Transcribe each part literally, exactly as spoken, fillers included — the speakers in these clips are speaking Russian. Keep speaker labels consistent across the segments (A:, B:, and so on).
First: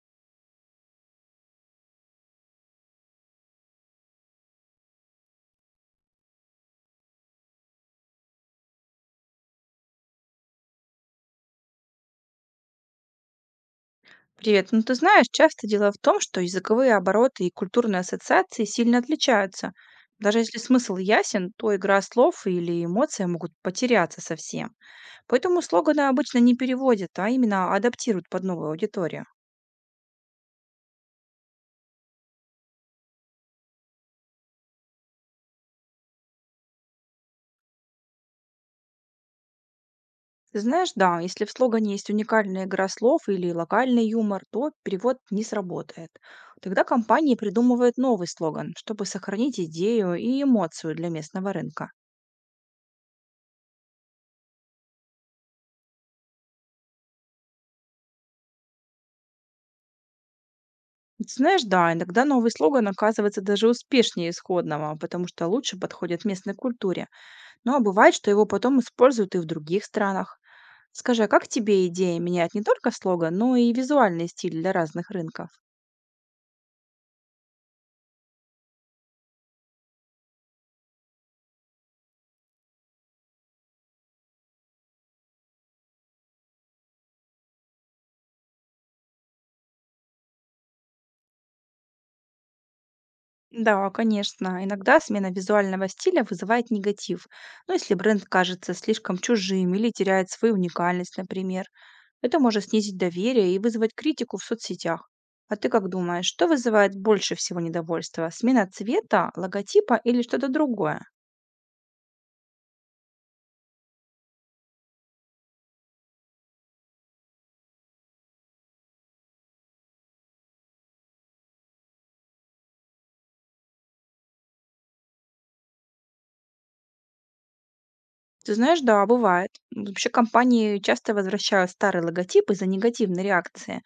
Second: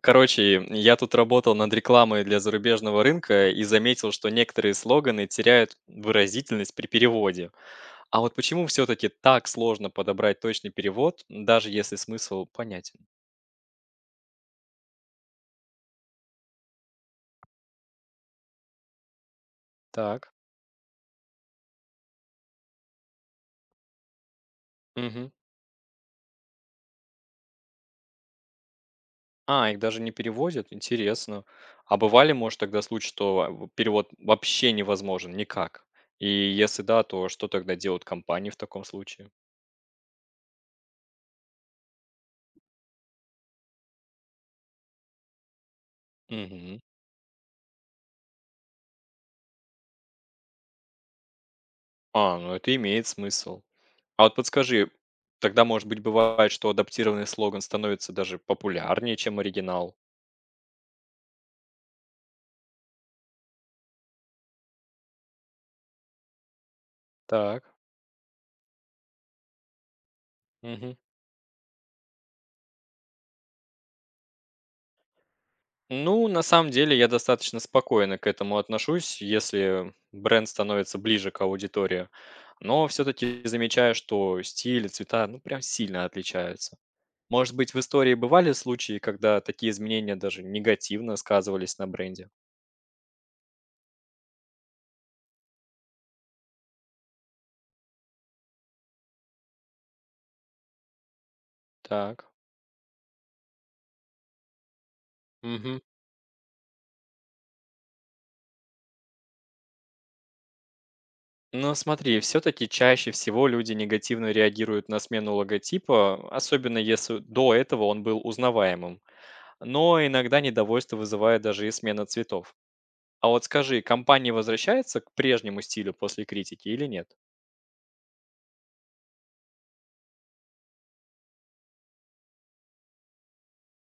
A: Короче, я тут работал над рекламой для зарубежного рынка и заметил, что некоторые слоганы теряют выразительность при переводе. А вот почему все-таки так сложно подобрать точный перевод, даже если смысл понятен?
B: Привет. Ну, ты знаешь, часто дело в том, что языковые обороты и культурные ассоциации сильно отличаются.
A: Так.
B: Даже если смысл ясен, то игра слов или эмоции могут потеряться совсем.
A: Мгм.
B: Поэтому слоганы обычно не переводят, а именно адаптируют под новую аудиторию.
A: А, их даже не переводят? Интересно. А бывали, может, тогда случаи, что а, в- перевод вообще невозможен никак? И если да, то что тогда делают компании в таком случае?
B: Ты знаешь, да, если в слогане есть уникальная игра слов или локальный юмор, то перевод не сработает.
A: Мгм.
B: Тогда компании придумывают новый слоган, чтобы сохранить идею и эмоцию для местного рынка.
A: А, ну это имеет смысл. А вот подскажи, тогда, может быть, бывает, что адаптированный слоган становится даже популярнее, чем оригинал?
B: Ты знаешь, да, иногда новый слоган оказывается даже успешнее исходного, потому что лучше подходит местной культуре.
A: Так.
B: Ну а бывает, что его потом используют и в других странах.
A: Мгм.
B: Скажи, а как тебе идея менять не только слоган, но и визуальный стиль для разных рынков?
A: Ну, на самом деле, я достаточно спокойно к этому отношусь, если бренд становится ближе к аудитории. Но все-таки замечаю, что стиль и цвета, ну, прям сильно отличаются. Может быть, в истории бывали случаи, когда такие изменения даже негативно сказывались на бренде?
B: Да, конечно. Иногда смена визуального стиля вызывает негатив. Ну, если бренд кажется слишком чужим или теряет свою уникальность, например.
A: Так.
B: Это может снизить доверие и вызвать критику в соцсетях. А ты
A: Мгм.
B: как думаешь, что вызывает больше всего недовольства? Смена цвета, логотипа или что-то другое?
A: Но смотри, все-таки чаще всего люди негативно реагируют на смену логотипа, особенно если до этого он был узнаваемым. Но иногда недовольство вызывает даже и смена цветов. А вот скажи, компания возвращается к прежнему стилю после критики или нет?
B: Ты знаешь, да, бывает. Вообще компании часто возвращают старый логотип из-за негативной реакции.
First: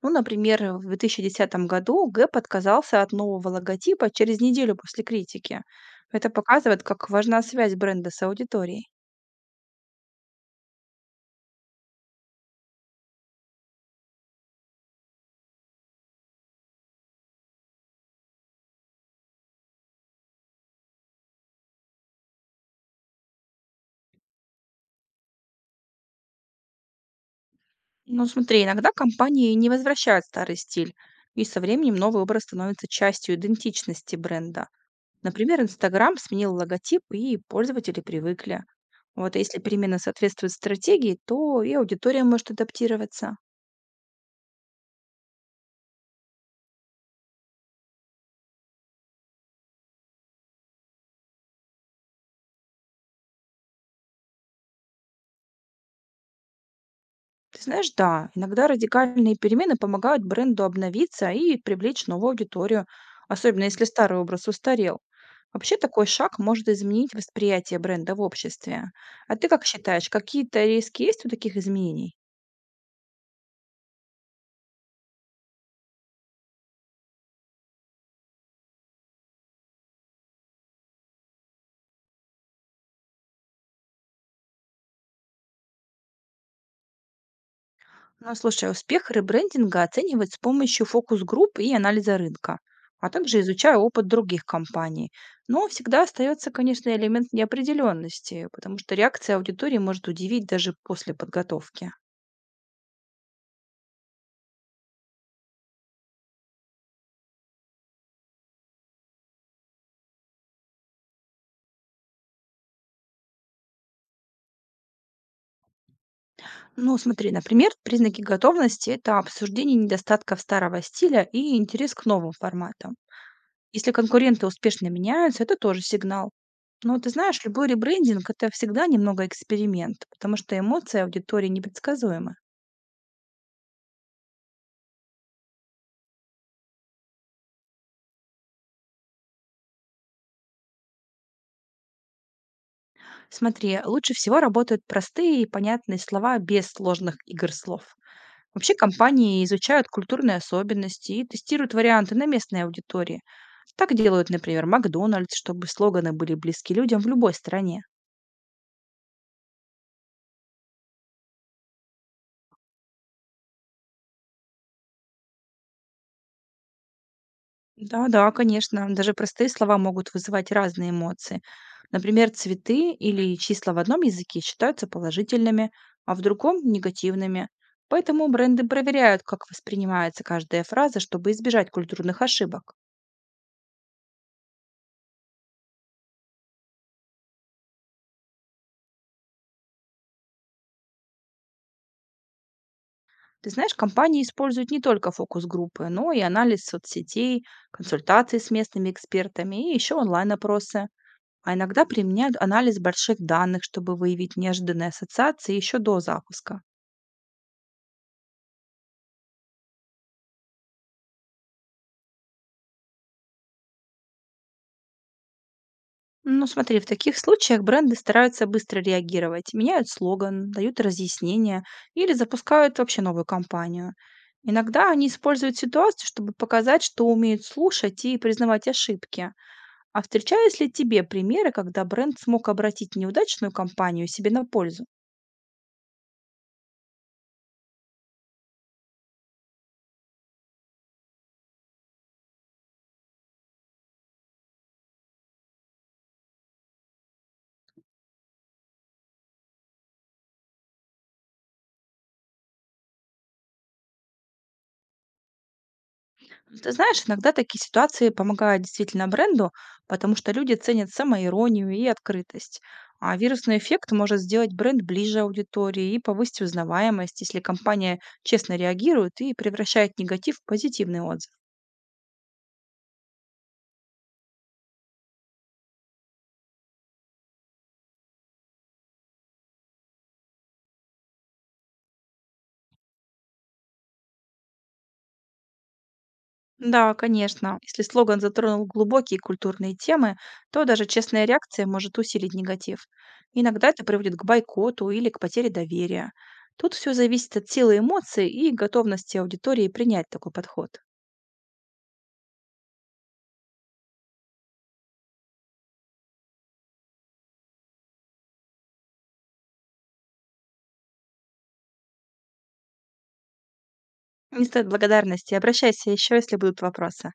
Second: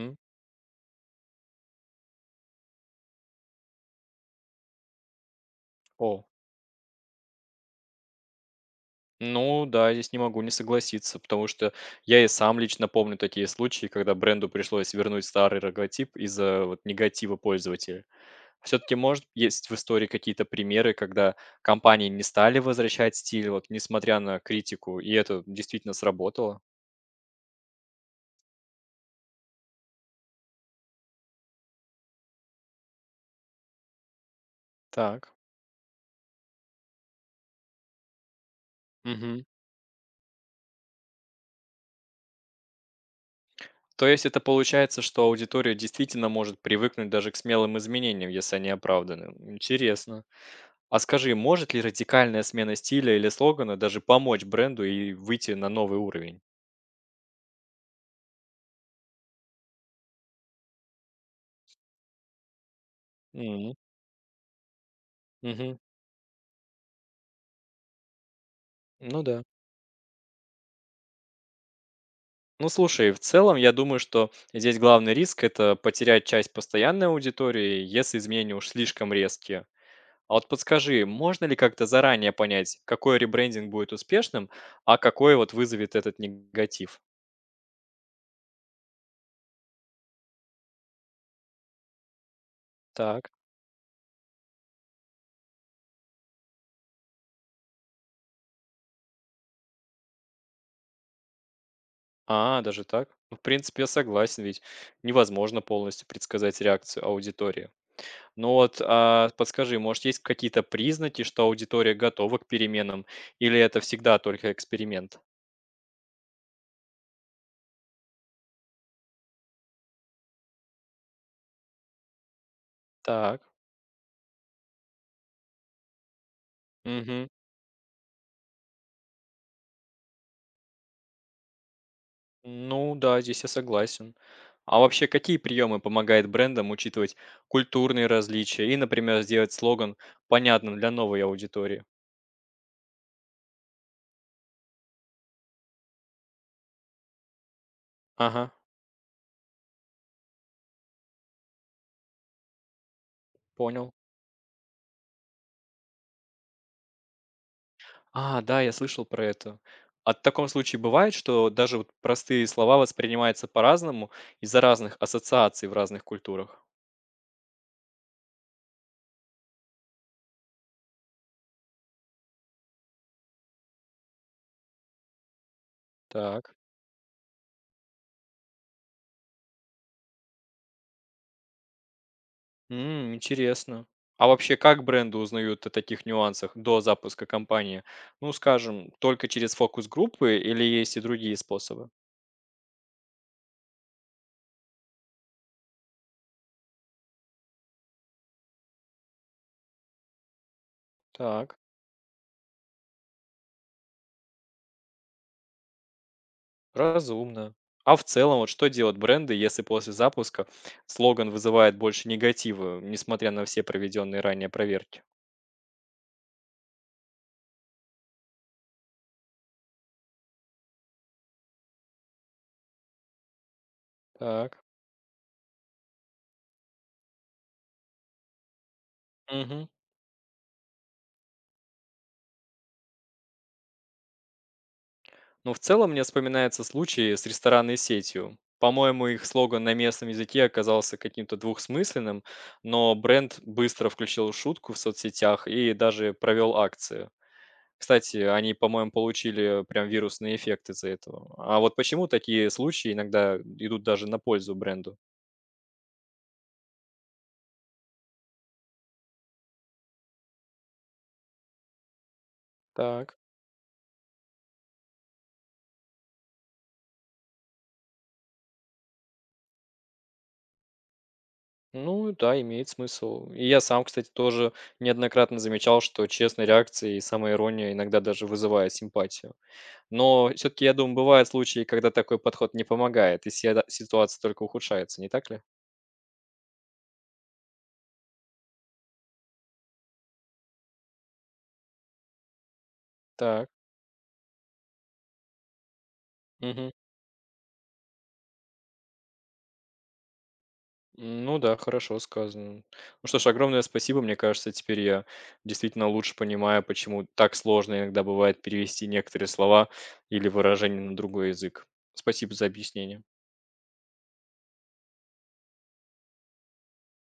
B: Ну, например, в две тысячи десятом году Гэп отказался от нового логотипа через неделю после критики.
A: О,
B: Это показывает, как важна связь бренда с аудиторией.
A: ну да, здесь не могу не согласиться, потому что я и сам лично помню такие случаи, когда бренду пришлось вернуть старый логотип из-за вот негатива пользователя. Все-таки, может, есть в истории какие-то примеры, когда компании не стали возвращать стиль, вот, несмотря на критику, и это действительно сработало?
B: Ну, смотри, иногда компании не возвращают старый стиль, и со временем новый образ становится частью идентичности бренда.
A: Так.
B: Например, Инстаграм сменил логотип, и пользователи привыкли. Вот а
A: Мгм.
B: если перемены соответствуют стратегии, то и аудитория может адаптироваться.
A: То есть это получается, что аудитория действительно может привыкнуть даже к смелым изменениям, если они оправданы. Интересно. А скажи, может ли радикальная смена стиля или слогана даже помочь бренду и выйти на новый уровень?
B: Ты знаешь, да, иногда радикальные перемены помогают бренду обновиться и привлечь новую аудиторию, особенно
A: М,
B: если старый образ устарел. Вообще
A: мгм.
B: такой шаг может изменить восприятие бренда в обществе.
A: Ну
B: А
A: да.
B: ты как считаешь, какие-то риски есть у таких изменений?
A: Ну, слушай, в целом, я думаю, что здесь главный риск — это потерять часть постоянной аудитории, если изменения уж слишком резкие. А вот подскажи, можно ли как-то заранее понять, какой ребрендинг будет успешным, а какой вот вызовет этот негатив?
B: Ну, слушай, успех ребрендинга оценивают с помощью фокус-групп и анализа рынка, а
A: Так.
B: также изучая опыт других компаний. Но всегда остается, конечно, элемент неопределенности, потому что реакция аудитории может удивить даже после подготовки.
A: А, даже так? Ну, в принципе, я согласен, ведь невозможно полностью предсказать реакцию аудитории. Ну вот, а, подскажи, может, есть какие-то признаки, что аудитория готова к переменам, или это всегда только эксперимент?
B: Ну, смотри, например, признаки готовности– это обсуждение недостатков старого стиля и интерес к новым форматам.
A: Так.
B: Если конкуренты успешно меняются, это тоже сигнал. Но ты
A: Мгм.
B: знаешь, любой ребрендинг– это всегда немного эксперимент, потому что эмоции аудитории непредсказуемы.
A: Ну да, здесь я согласен. А вообще, какие приемы помогают брендам учитывать культурные различия и, например, сделать слоган понятным для новой аудитории?
B: Смотри, лучше всего работают простые и понятные слова без сложных игр слов.
A: Ага,
B: Вообще компании изучают культурные особенности и тестируют варианты на местной аудитории. Так
A: понял.
B: делают, например, Макдональдс, чтобы слоганы были близки людям в любой стране.
A: А, да, я слышал про это. А в таком случае бывает, что даже вот простые слова воспринимаются по-разному из-за разных ассоциаций в разных культурах?
B: Да-да, конечно, даже простые слова могут вызывать разные эмоции. Например, цветы или числа в одном языке считаются положительными, а в
A: Так.
B: другом– негативными. Поэтому бренды проверяют, как воспринимается каждая фраза, чтобы избежать культурных ошибок.
A: М, интересно. А вообще, как бренды узнают о таких нюансах до запуска кампании? Ну, скажем, только через фокус-группы или есть и другие способы?
B: Ты знаешь, компании используют не только фокус-группы, но и анализ соцсетей, консультации с местными экспертами и еще онлайн-опросы. А
A: Так,
B: иногда применяют анализ больших данных, чтобы выявить неожиданные ассоциации еще до запуска.
A: разумно. А в целом, вот что делают бренды, если после запуска слоган вызывает больше негатива, несмотря на все проведенные ранее проверки?
B: Ну, смотри, в таких случаях бренды стараются быстро реагировать, меняют слоган, дают разъяснения или запускают вообще новую кампанию.
A: Так.
B: Иногда они используют ситуацию, чтобы показать, что умеют слушать и признавать ошибки.
A: Мгм.
B: А встречались ли тебе примеры, когда бренд смог обратить неудачную кампанию себе на пользу?
A: Ну, в целом мне вспоминается случай с ресторанной сетью. По-моему, их слоган на местном языке оказался каким-то двухсмысленным, но бренд быстро включил шутку в соцсетях и даже провел акцию. Кстати, они, по-моему, получили прям вирусный эффект из-за этого. А вот почему такие случаи иногда идут даже на пользу бренду?
B: Ну, ты знаешь, иногда такие ситуации помогают действительно бренду, потому что люди ценят самоиронию и открытость. А
A: Так.
B: вирусный эффект может сделать бренд ближе аудитории и повысить узнаваемость, если компания честно реагирует и превращает негатив в позитивный отзыв.
A: Ну да, имеет смысл. И я сам, кстати, тоже неоднократно замечал, что честная реакция и самоирония иногда даже вызывает симпатию. Но все-таки, я думаю, бывают случаи, когда такой подход не помогает, и седа- ситуация только ухудшается, не так ли?
B: Да, конечно. Если слоган затронул глубокие культурные темы, то даже честная реакция может усилить негатив.
A: Так.
B: Иногда это приводит к бойкоту или к потере доверия.
A: Мгм.
B: Тут все зависит от силы эмоций и готовности аудитории принять такой подход.
A: Ну да, хорошо сказано. Ну что ж, огромное спасибо. Мне кажется, теперь я действительно лучше понимаю, почему так сложно иногда бывает перевести некоторые слова или выражения на другой язык. Спасибо за объяснение.
B: Не стоит благодарности. Обращайся еще, если будут вопросы.